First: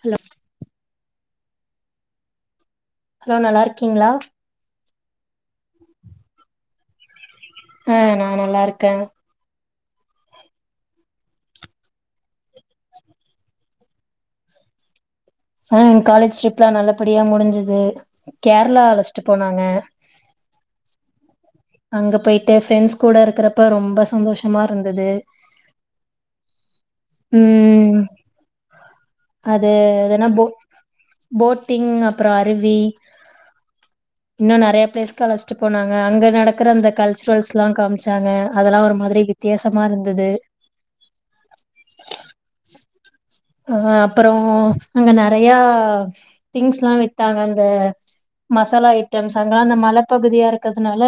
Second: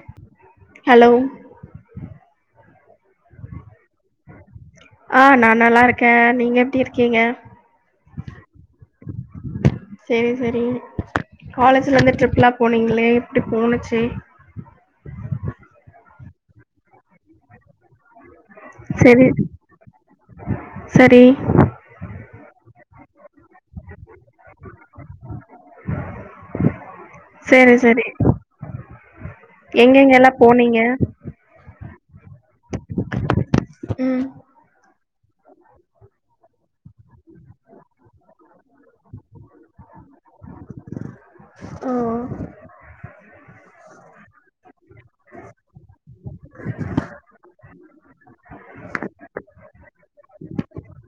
Hello hello hello நல்லா இருக்கீங்ளா ஆ நா நல்லா இருக்க, நீங்க எப்டி இருக்கீங்க ஆ நா நல்லாருக்க சரி சரி காலேஜ்லந்து ட்ரிப்லா போனீங்களே எப்டி போனுச்சு ஆ எங்க காலேஜ் ட்ரிப்லா நல்லபடியா முடிஞ்சிது கேரளா அழைச்சிட்டு செரி போனாங்க சரி அங்க போயிட்டு ப்ரெண்ட்ஸ் கூட இருக்கிறப்ப ரொம்ப சந்தோஷமா இருந்துது சேரி ம் சேரி அது எதுனா எங்கெங்கல்லா போ போனீங்க போட்டிங் அப்பறோ அருவி ம் இன்னு நறைய பிளேஸ்க்கு அழைச்சிட்டு போனாங்க அங்க நடக்கிற அந்த கல்ச்சுரல்ஸ்லா காமிச்சாங்க அதெல்லா ஒரு மாதிரி வித்தியாசமா இருந்தது ஓ அ அப்பறோ அங்க நறைய திங்ஸ்லா வித்தாங்க அந்த மசாலா ஐட்டம்ஸ் அங்கல்லா அந்த மலைப்பகுதியா இருக்கிறதுனால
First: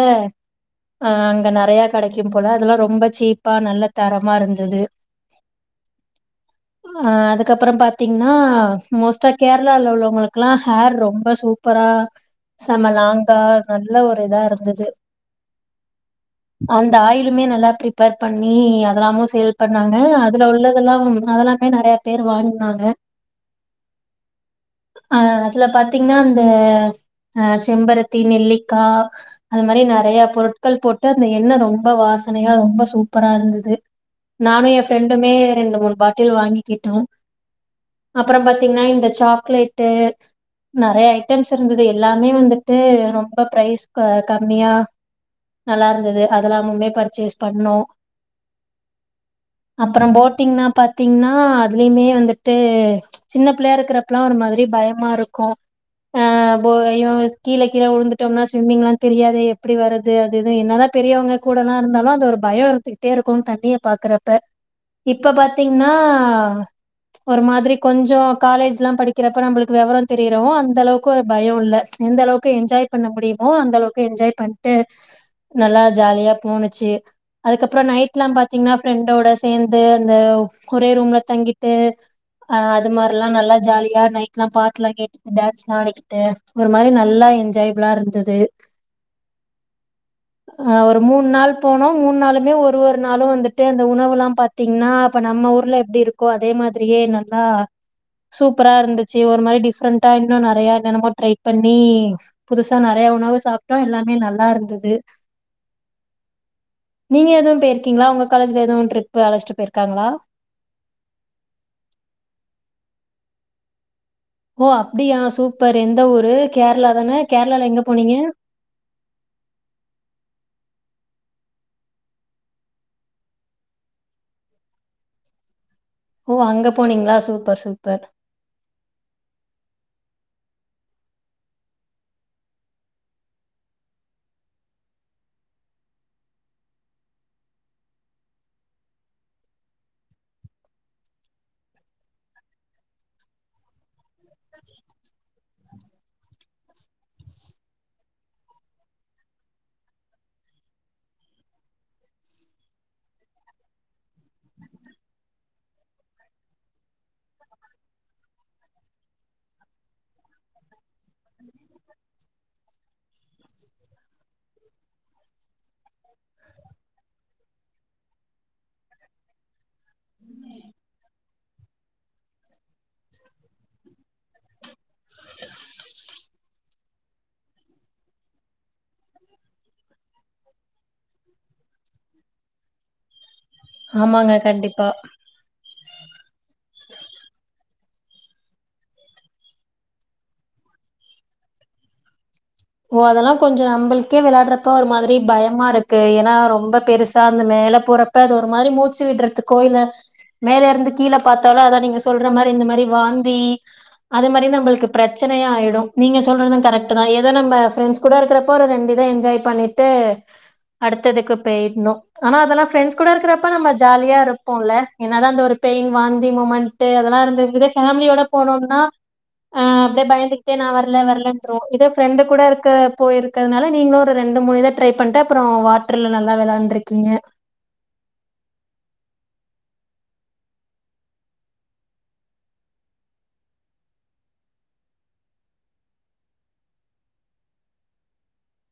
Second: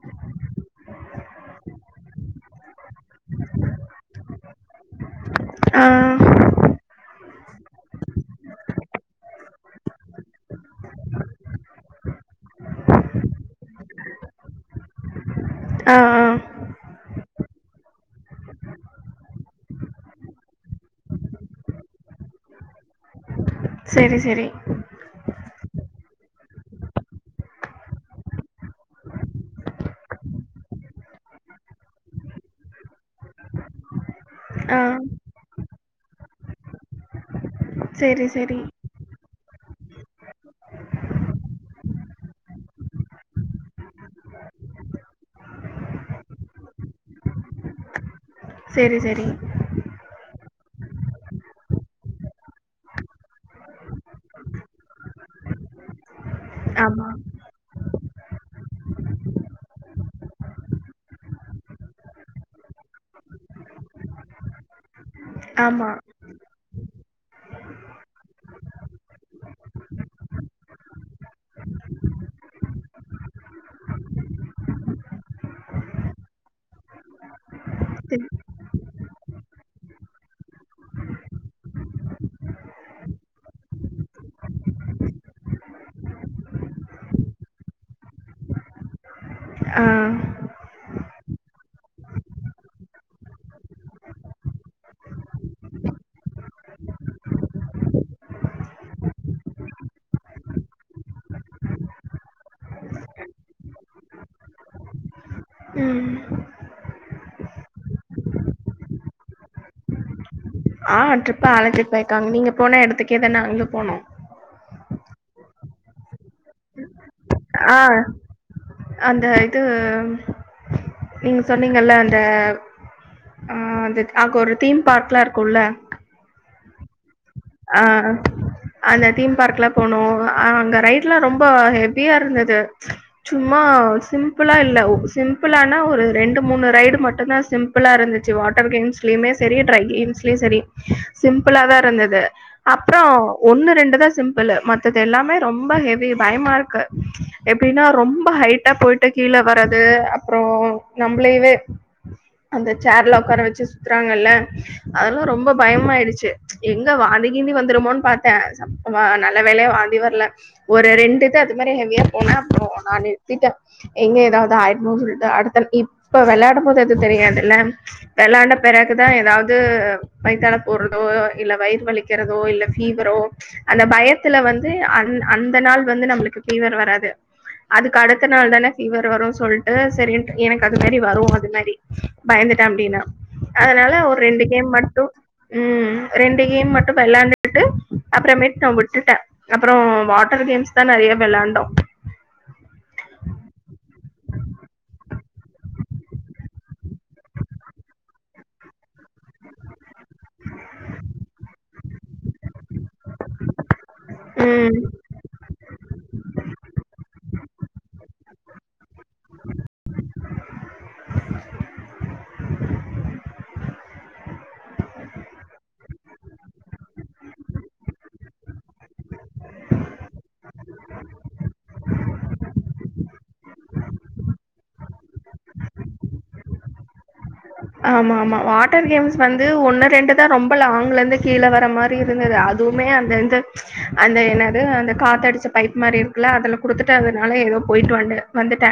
ஆ அங்க நறைய கடைக்கும்போல அதெல்லா ரொம்ப சீப்பா நல்ல தரமா இருந்துது ஆ அ அதுக்கப்பறோ பாத்தீங்னா மோஸ்ட்டா கேரளால உள்ளவங்களுக்குலா ஹேர் ரொம்ப சூப்பரா செம லாங்கா நல்ல ஒரு இதா இருந்துது ஆ ஆ அந்த ஆயிலுமே நல்லா ப்ரிப்பேர் பண்ணி அதெல்லாமு சேல் பண்ணாங்க, அதுல உள்ளதெல்லா அதெல்லா மே நறைய பேர் வாங்கனாங்க செரி செரி அ அதுல பாத்தீங்னா அந்த அ செம்பருத்தி நெல்லிக்கா அது மாரி நறைய பொருட்கள் போட்டு அந்த எண்ணெ ரொம்ப வாசனையா ரொம்ப சூப்பரா இருந்துது நானு ஆ எ ப்ரெண்டுமே ரெண்டு மூனு பாட் டில் வாங்கிக்கிட்டோ செரி அப்பற செரி பாத்தீங்னா இந்த சாக்லேட்டு நெறைய ஐட்டம்ஸ் இருந்தது எல்லாமே வந்துட்டு ரொம்ப ப்ரைஸ் அ கம்மியா நல்லா இருந்தது அதெல்லாமுமே பர்ச்சேஸ் பண்ணோ செரி செரி அப்பறோ போட்டிங்னா பத் த்தீங்னா அதுலயுமே வந்துட்டு சின்ன பிள்ளையா இருக்கிறப்பலா ஒரு மாதிரி பயமா இருக்கு ஆ போ ஆமா ஐயோ கீழ கீழ வுழுந்துட்டோம்னா ஸ்விம்மிங்லா தெரியாதே எப்டி வர்றது அது இது என்னதா பெரியவங்க கூடலா இருந்தாலு அது ஒரு பயோ இருந்துக்கிட்டே இருக்கு தண்ணிய பாக்குறப்ப இப்ப த்தீங்னா ஆமா ஒரு மாதிரி கொஞ்சோ காலேஜ்லா படிக்கிறப்ப நம்மளுக்கு வெவரம் தெரியிறவு அந்த அளவுக்கு ஒரு பயோ இல்ல எந்த அளவுக்கு எஞ்ஜாய் பண்ண முடியுமோ அந்த அளவுக்கு எஞ்ஜாய் பண்ட்டு நல்லா ஜாலியா போணுச்சு அதுக்கப்றோ நைட்லா சரி. பாத்தீங்கன்னா ஃப்ரெண்டோட சேந்து அந்த ஒரே ரூம்ல தங்கிட்டு அ அது மாரிலா நல்லா ஜாலியா நைட்லா பாட்டுலா கேட்டுட்டு டான்ஸ்லா ஆடிக்கிட்டு ஒரு மாரி நல்லா என்ஜாய்பில்லா இருந்துது ஆ ஆ ஒரு மூணு நாள் போனோ மூணு நாளுமே ஒரு ஒரு நாளு வந்துட்டு அந்த உணவுல்லா பாத்தீங்ன்னா இப்ப நம்ம ஊர்ல எப்டி இருக்கோ அதே மாதிரியே நல்லா சூப்பரா இருந்துச்சு ஒரு மாரி டிஃப்ரெண்டா இன்னும் நெறைய என்னனமோ ட்ரை பண்ணி புதுசா நறைய உணவு சாப்ட்டோ எல்லாமே நல்லா இருந்தது ம் நீங்க எதுவு பேயிருக்கீங்களா உங்க காலேஜ்ல எதுவும் ட்ரிப் அழைச்சிட்டு போயிருக்காங்களா ஆ ட்ரிப் அழசிட்டு போயிருக்காங்க நீங்க போன எடத்துக்கே தா நாங்களும் போனோ ஓ அப்டியா சூப்பர் எந்த ஊரு கேரளா தான கேரளால ஆ எங்க போனீங்க அந்த இது நீங்க சொன்னீங்கல்ல அந்த அ அது அங்க ஒரு தீம் பார்க்லா இருக்குல்ல ஓ அங்க போனீங்களா சூப் அ அந்த தீம் பார்க்லா போனோ அங்க ரைட்லா ரொம்ப ஹெவியா இருந்தது சும்மா சிம்பிளா இல்ல சிம்பிளானா ஒரு ரெண்டு மூணு ரைடு மட்டுந்தா சிம் சிம்ப்ளா இருந்துச்சு வாட்டர் கேம்ஸ்லயுமே சரி ட்ரை கேம்ஸ்லயும் சரி சிம்பிளா தா இருந்தது அப்பறோ ஒண்ணு ரெண்டு தா சிம்பிள் மத்ததெல்லாமே ரொம் ரொம்ப ஹெவி பயமா இருக்கு எப்டின்னா ரொம்ப ஹைட்டா போயிட்டு கீழ வரது அப்றோ நம்மளவே அந்த சேர்ல உட்கார வச்சு சுத்துறாங்கல்ல அதெல்லா ரொம்ப பயமாயிடுச்சு எங்க வாந்தி கீந்தி வந்துருமோன்னு பாத்தே சப்பமா நல்ல வேலையா வாந்தி வரல ஒரு ரெண்டுது அது மாரி ஹெவியா போனே அப்றோ நா நிறுத்திட்டே எங்க ஏதாவது ஆயிடமோ சொல்லிட்டு அடுத்த இப்ப விளையாடு போது எது தெரியாதுல்ல வெளாண்ட பிறகுதா ஏதாவது வைத்தாள போறதோ இல்ல வயிற் வலி வேறதோ இல்ல ஃபீவரோ அந்த பயத்துல வந்து அந் அந்த நாள் வந்து நமக்கு ஃபீவர் வராது அதுக்கு அடுத்த நாள்தான ஃபீவர் வரும்னு சொல்லிட்டு சரின்டு எனக்கு அது மாரி வரும் அது மாரி பயந்துட்டே அப்டின்னே அதனால ஒரு ஆமாங்க ரெண்டு கேம் கண்டிப்பா மட்டு ம் ரெண்டு கேம் மட் வெளாண்டுட்டு அப்புறமேட்டு நா விட்டுட்டே அப்பறோ வாட்டர் கேம்ஸ் தா நறைய வெளாண்டோ ஓ அதெல்லா கொஞ்சோ நம்மளுக்கே விளாடுறப்ப ஒரு மாதிரி பயமா இருக்கு ஏன்னா ரொம்ப பெருசா அந்த மேல போற இப்ப அது ஒரு மாரி மூச்சு விடுறதுகோ இல்ல மேல இருந்து கீழ பாத்தாலு அதா நீங்க சொல்ற மாரி இந்த மாரி வாந்தி அது மாரி இருந்தா ம் நம்பளுக்கு பிரச்சனையா ஆயிடு நீங்க சொல்றது கரெக்ட் தா ஏத நம்ப ஃபிரண்ட்ஸ் கூட இருக்கிறப்போ ஒரு ரெண்டு இத என்ஜாய் பண்ணிட்டு அடுத்ததுக்கு போயிடணும் ஆனா அதெல்லா ஃப்ரெண்ட்ஸ் கூட இருக்கறப்ப நம்ம ஜாலியா இருப்போல என்னதா அந்த ஒரு பெயின் வாந்தி மூமெண்ட்டு அதெல்லா இருந்துகுது ஃபேமிலியோட போனோம்னா அ அப்டியே பயந்துகிட்டே நா வரல வரலன்ருவோ இது ஃப்ரெண்டு கூட இருக்க போய்ருக்கறனால நீங்களும் ஒரு ரெண்டு மூணு இத ட்ரை பண்ணிட்டு அப்பறோ வாட்டர்ல நல்லா வெளாண்ருக்கிங்க ஆமா ஆமா வாட்டர் கேம்ஸ் வந்து ஒண்ணு ரெண்டு தா ரொம்ப லாங்ல இருந்து கீழ வர மா ப்ப இருந்தது அதுவுமே அந்த எந்த அந்த என்னது அந்த காத்தடுச்ச பைப் மாரி இருக்குல்ல அதுல குடுத்துட்டு அதனால ஏதோ போயிட்டு வண்டே வந்துட்டே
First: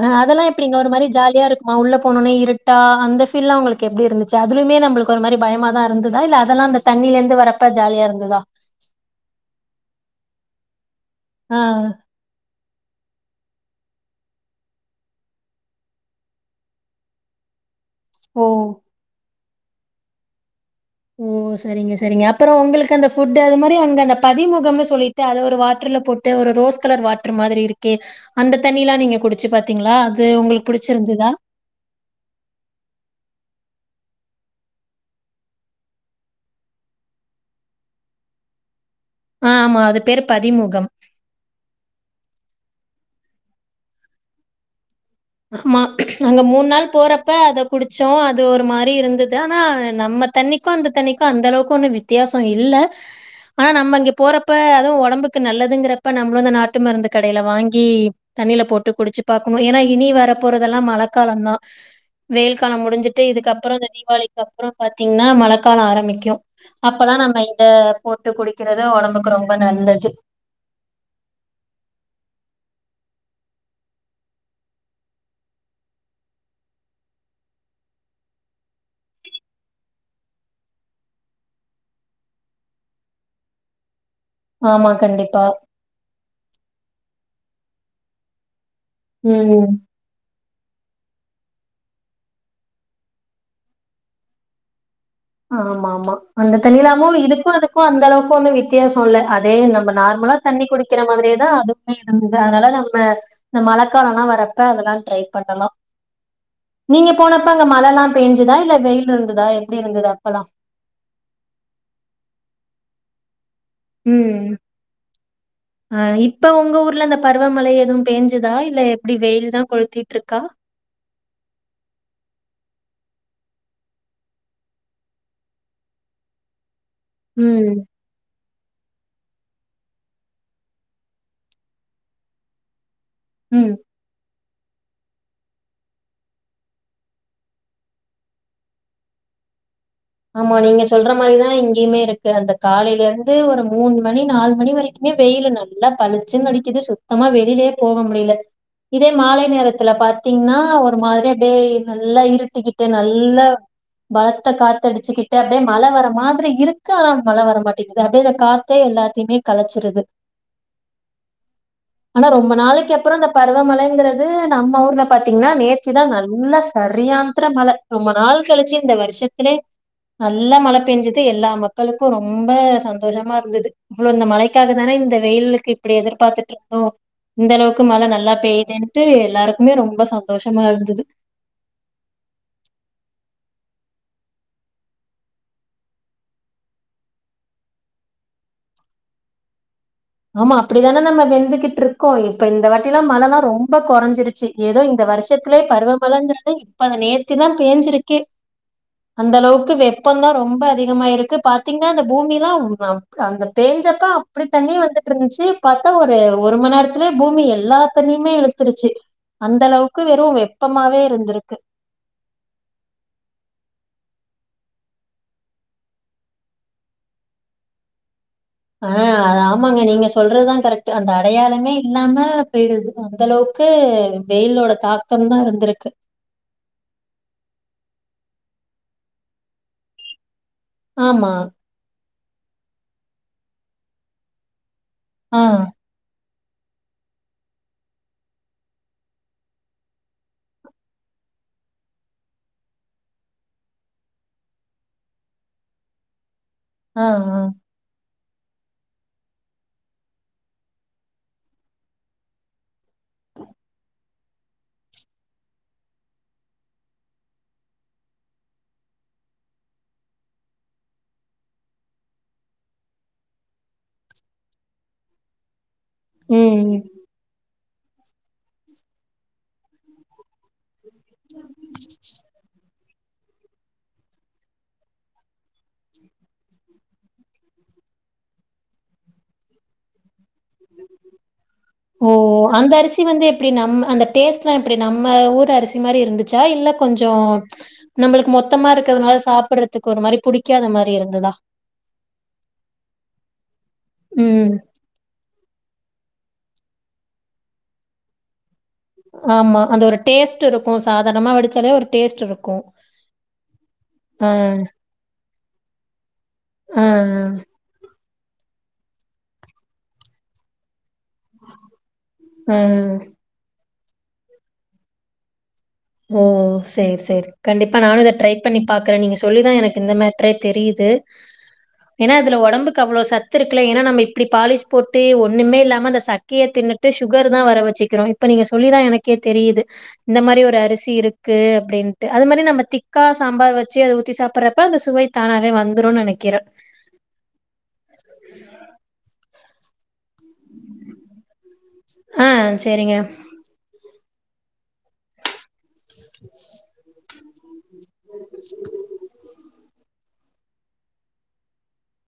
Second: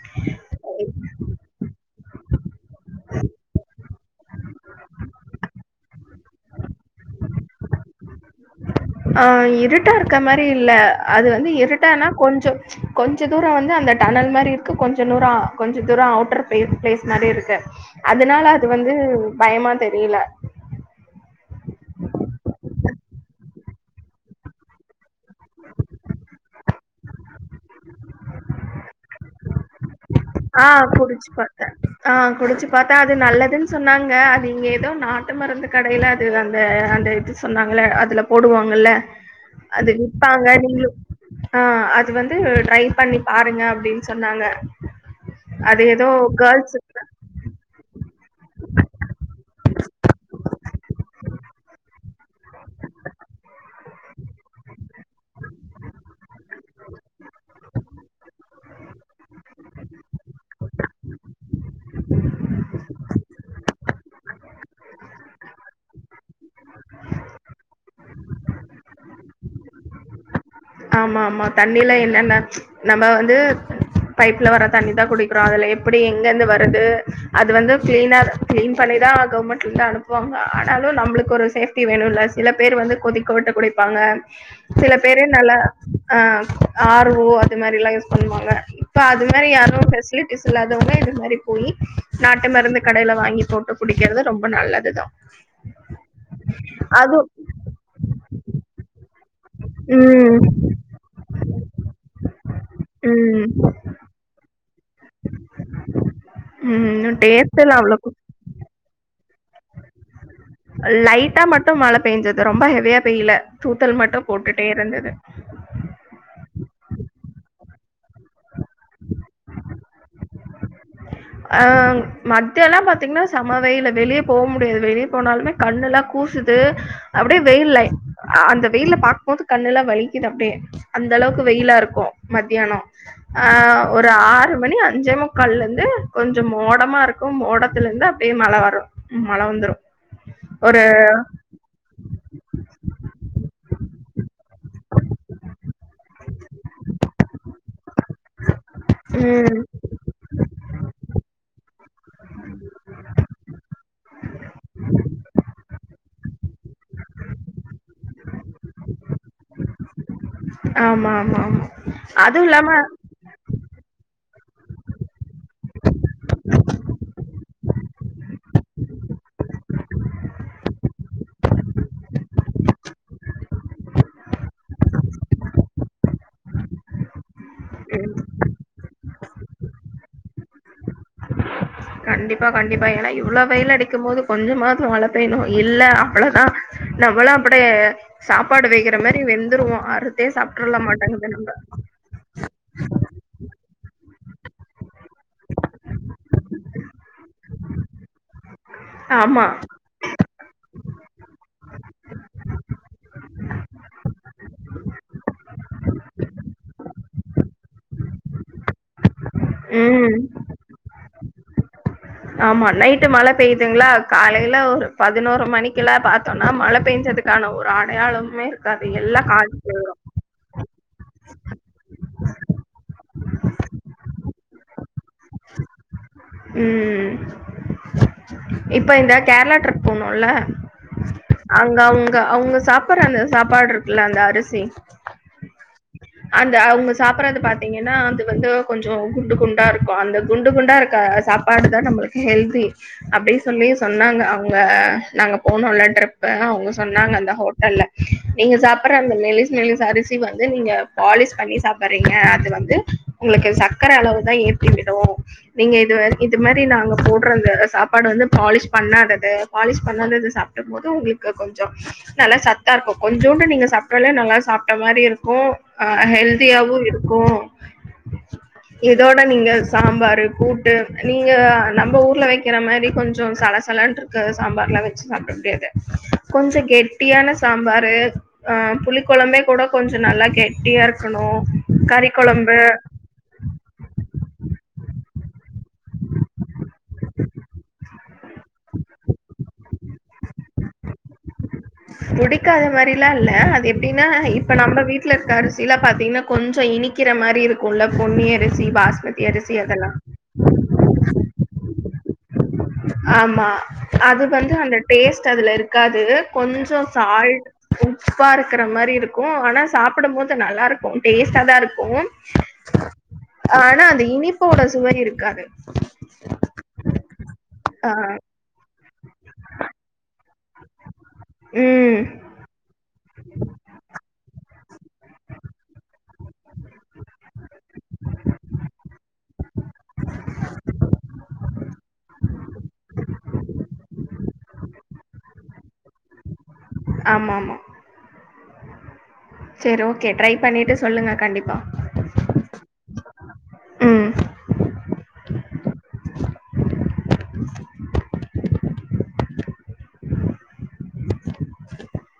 ஆ அதெல்லா எப்பிடிங்க ஒரு மாரி ஜாலியா இருக்குமா உள்ள போனனே இருட்டா அந்த ஃபீல்லா உங்களுக்கு கே எப்டி இருந்துச்சு அதுலயும்மே நம்மளுக்கு ஒரு மாரி பயமா தா இருந்துதா இல்ல அதெல்லா அந்த தண்ணில இருந்து வரப்ப ஜாலியா இருந்துதா ஆ இருட்டா இருக்க மாரி இல்ல அது வந்து ஆ இருட்டான்னா கொஞ்சொ கொஞ்ச தூரோ வந்து அந்த டனல் மாரி இருக்கு கொஞ்ச தூரோ கொஞ்சம் தூரோ அவுட்டர் பே பிளேஸ் மாரி இருக்கு ஓ அதனால அது வந்து பயமா தெரியல ஓ சரிங்க சரிங்க அப்பறோ உங்களுக்கு அந்த ஃபுட் அது மாரி அங்க அந்த பதிமுகம்ன்னு சொல்லி த அது ஒரு வாட்டர்ல போட்டு ஒரு ரோஸ் கலர் வாட்ரு மாதிரி இருக் ஓகே அந்த தண்ணிலா நீங்க குடிச்சு பாத்தீங்களா அது ஆ உங்களுக்கு குடிச்சு புடிச்சிருந்துதா பாத்தேன். குடிச்சு பாத்தா அது நல்லதுன்னு சொன்னாங்க அது இங்கே எதோ நாட்டு மருந்து கடைல அது அந்த அந்த இது சொன்னாங்கள அதுல போடுவாங்கல்ல ஆ ஆமா அது பேரு விப்பாங்க பதிமுகம் நீங்ளு ஆ அது வந்து ட்ரை பண்ணி பாருங்க அப்டின் சொன்னாங்க ஆமா அது ஏதோ அங்க மூன் கேர்ள்ஸ் நாள் போறப்ப அத குடிச்சோ அது ஒரு மாரி இருந்துதா ஆனா நம்ம தண்ணிக்கும் அந்த தண்ணிக்கும் அந்த அளவுக்கு ஒன்னும் வித்தியாசம் இல்ல ஆனா நம்ம அங்கே போறப்ப அதுவு உடம்புக்கு நல்லதுங்கிறப்ப நம்ம வந்து நாட்டு மருந்து கடைல வாங்கி தண்ணில போட்டு குடிச்சு பாக்கணும் ஏன்னா இனி வர போறதெல்லாம் மழைக்காலந்தான் வெயில் காலம் முடிஞ்சுட்டு இதுக்கப்புறம் இந்த தீபாவளி இதுக்கப்புறம் பாத்தீங்கன்னா மழைக்காலம் ஆரம்பிக்கும் அப்பல்லாம் நம்ம இந்த போட்டு குடிக்கிறது உடம்புக்கு ரொம்ப நல்லது ஆமா ஆமா தண்ணில என்னன்ன நம்ம வந்து பைப்ல வர தண்ணிதான் குடிக்கிறோம் அதுல எப்படி எங்கிருந்து வருது அது வந்து கிளீனா கிளீன் பண்ணிதான் கவர்மெண்ட்லருந்து அனுப்புவாங்க ஆனாலும் நம்மளுக்கு ஒரு சேஃப்டி வேணும்ல்ல சில பேர் வந்து கொதிக்க விட்ட குட வாங்க ஆமா கண்டிப்பா ஆ ஆர் ஓ அது மாதிரில்லாம் யூஸ் பண்ணுவாங்க இப்ப அது மாதிரி ம். யாரும் ஃபெசிலிட்டி இல்லாதவங்க இந்த மாதிரி போய் நாட்டு மருந்து கடையில வாங்கி போட்டு குடிக்கிறது ரொம்ப நல்லதுதான் ஆமாமா அந்த தண்ணி இல்லாமு இதுக்கும் அதுக்கும் அந்த அளவுக்கு வந்து வித் ய‌சொல்ல அதே நம்ம நார்மலா ம் தண்ணி குடிக்க வைக்கிற மாதிரியேதான் அதுவுமே இருந்தது அதனால நம்ம ம் இந்த மழைக்காலல்லாம் வரப்ப அதெல்லாம் ட்ரை பண்ணலாம் நீங்க ம் போனப்ப டேஸ்ட் அங்க எல்லா அவ்ளோக்கு மழைல்லாம் பெஞ்சுதா இல்ல வெயில் இருந்ததா எப்படி இருந்ததா அப்பல்லாம் லைட்டா மட்டும் மழை பெஞ்சது ரொம்ப ஹெவியா பெய்யல தூத்தல் மட்டும் போட்டுட்டே இருந்தது அ இப்ப உங்க ஊர்ல இந்த பருவமழை எதுவனம் பெஞ்சுதா இல்ல எப்படி வெயில் தான் கொளுத்திட்டுருக்கா அ மத்தியோல்லா பாத்தீங்கன்னா செம வெயிலு வெளிய போ முடியாது வெளிய போனாலுமே கண்ணெல்லாம் கூசுது அப்டியே ம் வெயில்ல அந்த வெயில பாக்கும்போது கண்ணுல்லாம் வலிக்குது அப்படியே அந்த அளவுக்கு வெயிலா இருக்கும் மத்தியானம் ஆ ம் ஒரு ஆறு மணி அஞ்சே முக்கால்லருந்து து கொஞ்சோ மோடமா இருக்கு மோடத்துல இருந்து அப்டியே மழை வரு மழை வந்துரு ஆமா நீங்க சொல்ற மாதிரிதான் இங்கேயுமே இருக்கு அந்த காலைலருந்து ஒரு மூணு மணி நாலு மணி வரைக்குமே வெயில் நல்லா பளிச்சுன்னு அடிக்குது சுள்ளு மொத்தமா வெளிலே போக முடில இதே மாலை ம். நேரத் இத்துல பாத்தீங்ன்னா ஒரு மாரி டே நல்லா இருட்டிக்கிட்டு நல்லா பலத்த காத்தடிச்சுக்கிட்டு அப்படியே மழை வர மாதிரி இருக்கு ஆனா மழை வர மாட்டேங்குது அப்படியே அத கா எல்லாத்தையுமே கலைச்சிருது ஆமாமாமா அதும் இல்லாம அப்றம் இந்த பருவமழைங்கிறது நம்ம ஊர்ல பாத்தீங்கன்னா நேத்துதான் நல்லா சரியான்ந்தர மழை ரொம்ப நாள் கழிச்சு இந்த வருஷத்துலே நல்லா மழ பெஞ்சுது எல்லா மக்களுக்கு ரொம்ப சந்தோஷமா இருந்தது இவ்ளோ இந்த மழைக்காக தான இந்த வெயிலுக்கு இப்டி எதிர்பார்த்துட்ருந்தோ இந்த அளவுக்கு மழ நல்லா பெயுதுன்ட்டு எல்லாருக்குமே ரொம்ப சந்தோஷமா இருந்தது கண்டிப்பா கண்டிப்பா ஏன்னா இவ்ளோ வெயில் அடிக்கும் போது கொஞ்சமாவது மழை பேயணும் இல்ல அவ்ளோதான் நம்மல்லாம் அப்டிய சாப்பாடு வேகற மாதிரி வெந்துருவோம் ஆப் ஆமா அப்டிதான நம்ம வெந்துகிட்ருக் இப்ப இந்த வாட்டிலாம் மழைனா ரொம்ப குறைஞ்சிருச்சு ஏதோ இந்த வருஷத்துலயே பருவமழைன்றாலே ப்ப அது நேத்திதான் பேஞ்சிருக்கே அந்த ஆமா. அளவுக்கு வெ இப்போந்தா ரொம்ப அதிகமா இருக்கு பாத்தீங்ன்னா அந்த பூமிலா ஆ ஆ அந்த பேஞ்சப்ப அப்டி தண்ணி வந்து ருந்துச்சு பாத்தா ஒரு ஒரு மணி நேரத்துலயே பூமி எல்லாத்தண்ணியுமே இழுத்துருச்சு அந்த அளவுக்கு ம். வெறு வெப்பமாவே இருந்திருக்கு ஆமா நைட்டு மழ பெயுதுங்களா காலையில ஒரு பதினோரு மணிக்கு லா பாத்தோனா மழ பெய்ஞ்சதுக்கு க்கான ஒரு அடையாளமே ஆ அது ஆமாங்க நீங்க சொ சொல்றதுதா கரெக்ட் அந்த அடையாளமே இல்லாம போயிடு அந்தளவுக்கு வெயிலோட தாக்க தம்தா இருந்திருக்கு உம் இப்ப இந்த கேரளா ட்ரிப் போனோல ஆமா அவுங்க அவுங்க சாப்படுற அந்த சாப்பாடு இருக்குல்ல அந்த அரிசி ஆ அந்த அவங்க சாப்படுறது பாத்தீங்கன்னா அது வந்து கொஞ்ச குண்டு குண்டா இருக்கும் அந்த குண்டு குண்டா இருக் க்க சாப்பாடுதா நம்மளுக்கு ஹெல்தி அப்டி சொல்லி சொன்னாங்க அவுங்க நாங்க போனோலா ட்ரிப் அவுங்க சொ ஆ, சொன்னாங்க அந்த ஆ. ஹோட்டல்ல நீங்க சாப்பற அந்த மெலீஸ் மெலீஸ் அரிசி வந்து நீங்க பாலிஷ் பண்ணி சாப்பிடுறீங்க அது வந்து உங்களுக்கு சக்கர அளவுதா ஏத்தி விடு நீங்க இது இது மாரி நாங்க போடுறத சாப்பாடு வந்து பாலிஷ் பண்ணாதது பாலிஷ் பண்ணாதது சாப் டும்போது உங்களுக்கு கொஞ்சு நல்ல சத்தா இருக்கு கொஞ்சூண்டு நீங்க சாப்டலே நல்ல சாப்பிட்ட மாரி இருக்கு ஆ ம் ஹெல்தியாவு இருக்கு இதோட நீங்க சாம்பாரு கூட்டு நீங்க நம்ப ஊர்ல வெக்கிற மாரி கொஞ்சு சலசலனு இருக் கா சாம்பார்லா வெச்சு சாப்பிட முடியாது கொஞ்சு கெட்டியான சாம்பாரு ஆ புளிக்கொழம்பே கூட கொஞ்சு நல்லா கெட்டியா இருக்கணு ஓ அந்த அரிசி அரிசி வந்து எப்டி நம் அந்த டேஸ்ட் எல்லா எப்டி நம்ம ஊர் அரிசி மாரி இருந்துச்சா இல்ல கொஞ்சோ ம்ச் நம்மளுக்கு மொத்தமா இருக்கிறதுனால சாப்பிடறதுக்கு ஒரு மாரி புடிக்காத மாரி இருந்ததா புடிக்காத மாரிலா இல்ல அது எப்டின்னா ம் இப்ப நம்ம வீட்டு ட்ல இருக்கிற அரிசிலா பாத்தீங்கன்னா கொஞ்சு இனிக்கிற மாரி இருக்குல்ல பொண்ணி அரி சி பாஸமதி அரிசி அதலா ட்டு இருக்கு சாதாரணமா வடிச்சாலே ஒரு டேஸ்ட் இருக்கு ஆமா அது ஆ வந்து அந்த டேஸ்ட் அதுல இருக்காது கொஞ்சோ ஆ சால்ட் உப்பா இருக்கிற மாரி இருக்கு ஆனா சாப்பிட போது நல்லா இருக்கு டேஸ்ட தா இருக்கு ஆ ஆனா அந்த இனிப்போட சுவை இருக்காது ஓ சேரி சேரி கண்டிப்பா ஆ. நானு இத ட்ரை ரை பண்ணி பாக்குற நீங்க சொல்லிதா எனக்கு இந்த மேட்டரே தெரியுது ம். ஏன்னா இதுல ஒடம்புக்கு கு அவ்வுளோ சத்து இருக்குல ஏன்னா நம்ம இப்படி பாலிஷ் போட்டு ஒண்ணுமே இல்லாம அந்த சக்கைய தின்னுட்டு சுகர் தா வர வச்சுக்குரோ இப்ப நீங்க சொல்லிதா எனக்கே தெரியுது இந்த மாரி ஒரு அரிசி இருக்கு அப்படின்ட்டு அது மாரி நம்ம திக்கா சாம்பார் வச்சு அத ஊத்தி சாப்பிடுறப்ப அந்த சுவைத் தானாவே வந்துருன்னு நெனைக்கிற ஆமா ஆமா சேரி ஓக்கே ட்ரை பண்ணிட்டு சொல்லுங்க கண்டிப்பா ஆ சேரிங்க ம். [unintelligible]